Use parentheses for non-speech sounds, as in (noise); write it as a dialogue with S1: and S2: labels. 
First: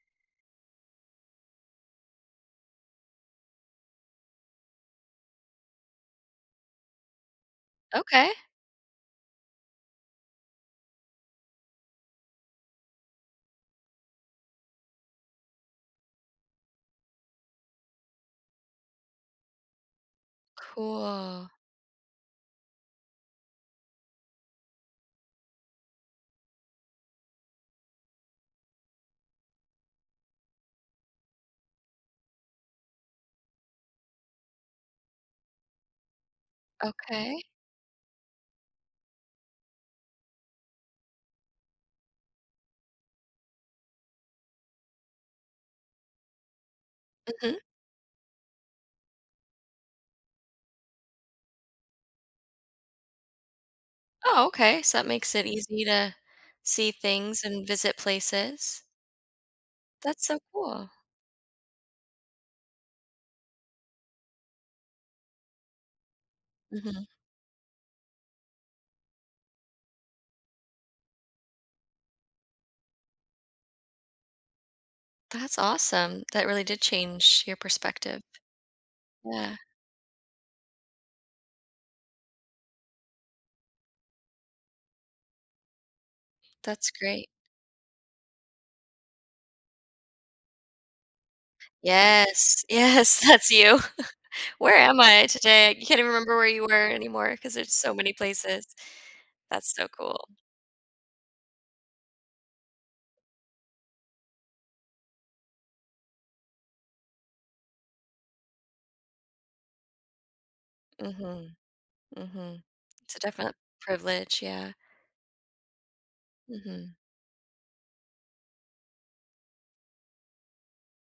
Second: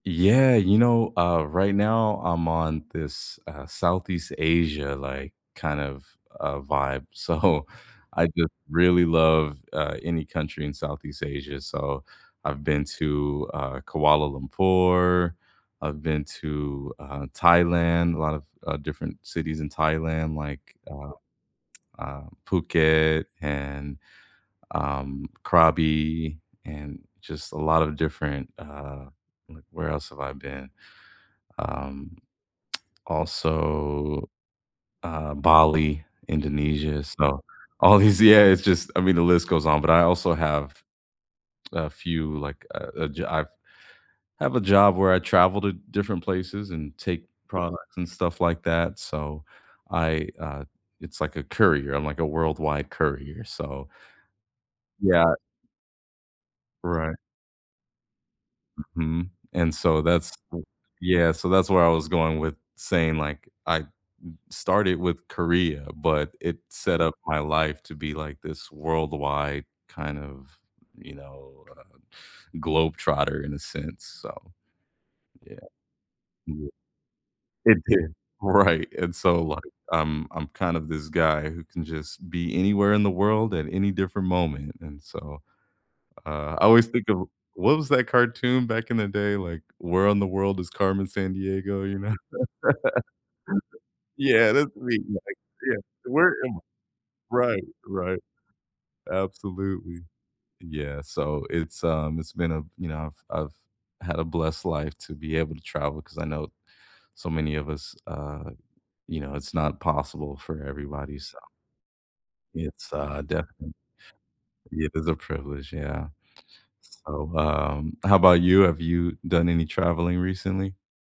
S1: Yeah. You know, uh, right now, I'm on this, uh, Southeast Asia, like, kind of, uh, vibe. So, I
S2: Okay.
S1: just really love, uh, any country in Southeast Asia. So, I've been to, uh, Kuala Lumpur. I've been to, uh, Thailand, a lot of, uh, different cities in Thailand like, uh,
S2: Cool.
S1: (tsk) uh, Phuket and, um, Krabi and just a lot of different, uh like, where else have I been? Um also, um, Bali, Indonesia.
S2: Okay.
S1: So, all these yeah, it's just I mean, the list goes on. But I also have a few, like, uh, a jo I've I have a job where I travel to different places and take
S2: Mhm.
S1: products and stuff like that. So, I, uh it's like a courier. I'm like a worldwide courier. So
S2: Oh, okay. So, that
S1: Yeah.
S2: makes it easy to see
S1: Right.
S2: things and visit places.
S1: Mhm, and so
S2: That's
S1: that's
S2: so cool.
S1: Yeah, so that's where I was going with saying, like, I started with Korea, but it set
S2: Mhm.
S1: up my life to be like this worldwide kind of, you know, uh, globetrotter in a sense. So,
S2: That's
S1: yeah.
S2: awesome. That really
S1: Ye
S2: did change your
S1: It did.
S2: perspective.
S1: Right. And so,
S2: Yeah.
S1: like, I'm I'm kind of this guy who can just be anywhere in the world at any different moment and so, uh, I always
S2: That's
S1: think
S2: great.
S1: of what was that cartoon back in the day? Like, Where in the World is Carmen Sandiego? You know?
S2: Yes, yes. That's you.
S1: (laughs)
S2: (chuckles)
S1: Yeah. That's
S2: Where
S1: me,
S2: am I
S1: like,
S2: today?
S1: yeah,
S2: You can't even
S1: where
S2: remember where
S1: am I?
S2: you were anymore, 'cause
S1: Right,
S2: it's so many
S1: right.
S2: places. That's so
S1: Absolutely.
S2: cool.
S1: Yeah. So, it's, um, it's been a you know, I've I've had a blessed life to be able to travel 'cause I know so many of us uh, you know, it's not possible for everybody, so
S2: Mhm. Mhm.
S1: it's,
S2: It's a
S1: uh,
S2: definite
S1: definite
S2: privilege, yeah.
S1: It is a privilege, yeah.
S2: Mhm.
S1: So, um, how 'bout you? Have you done any traveling recently?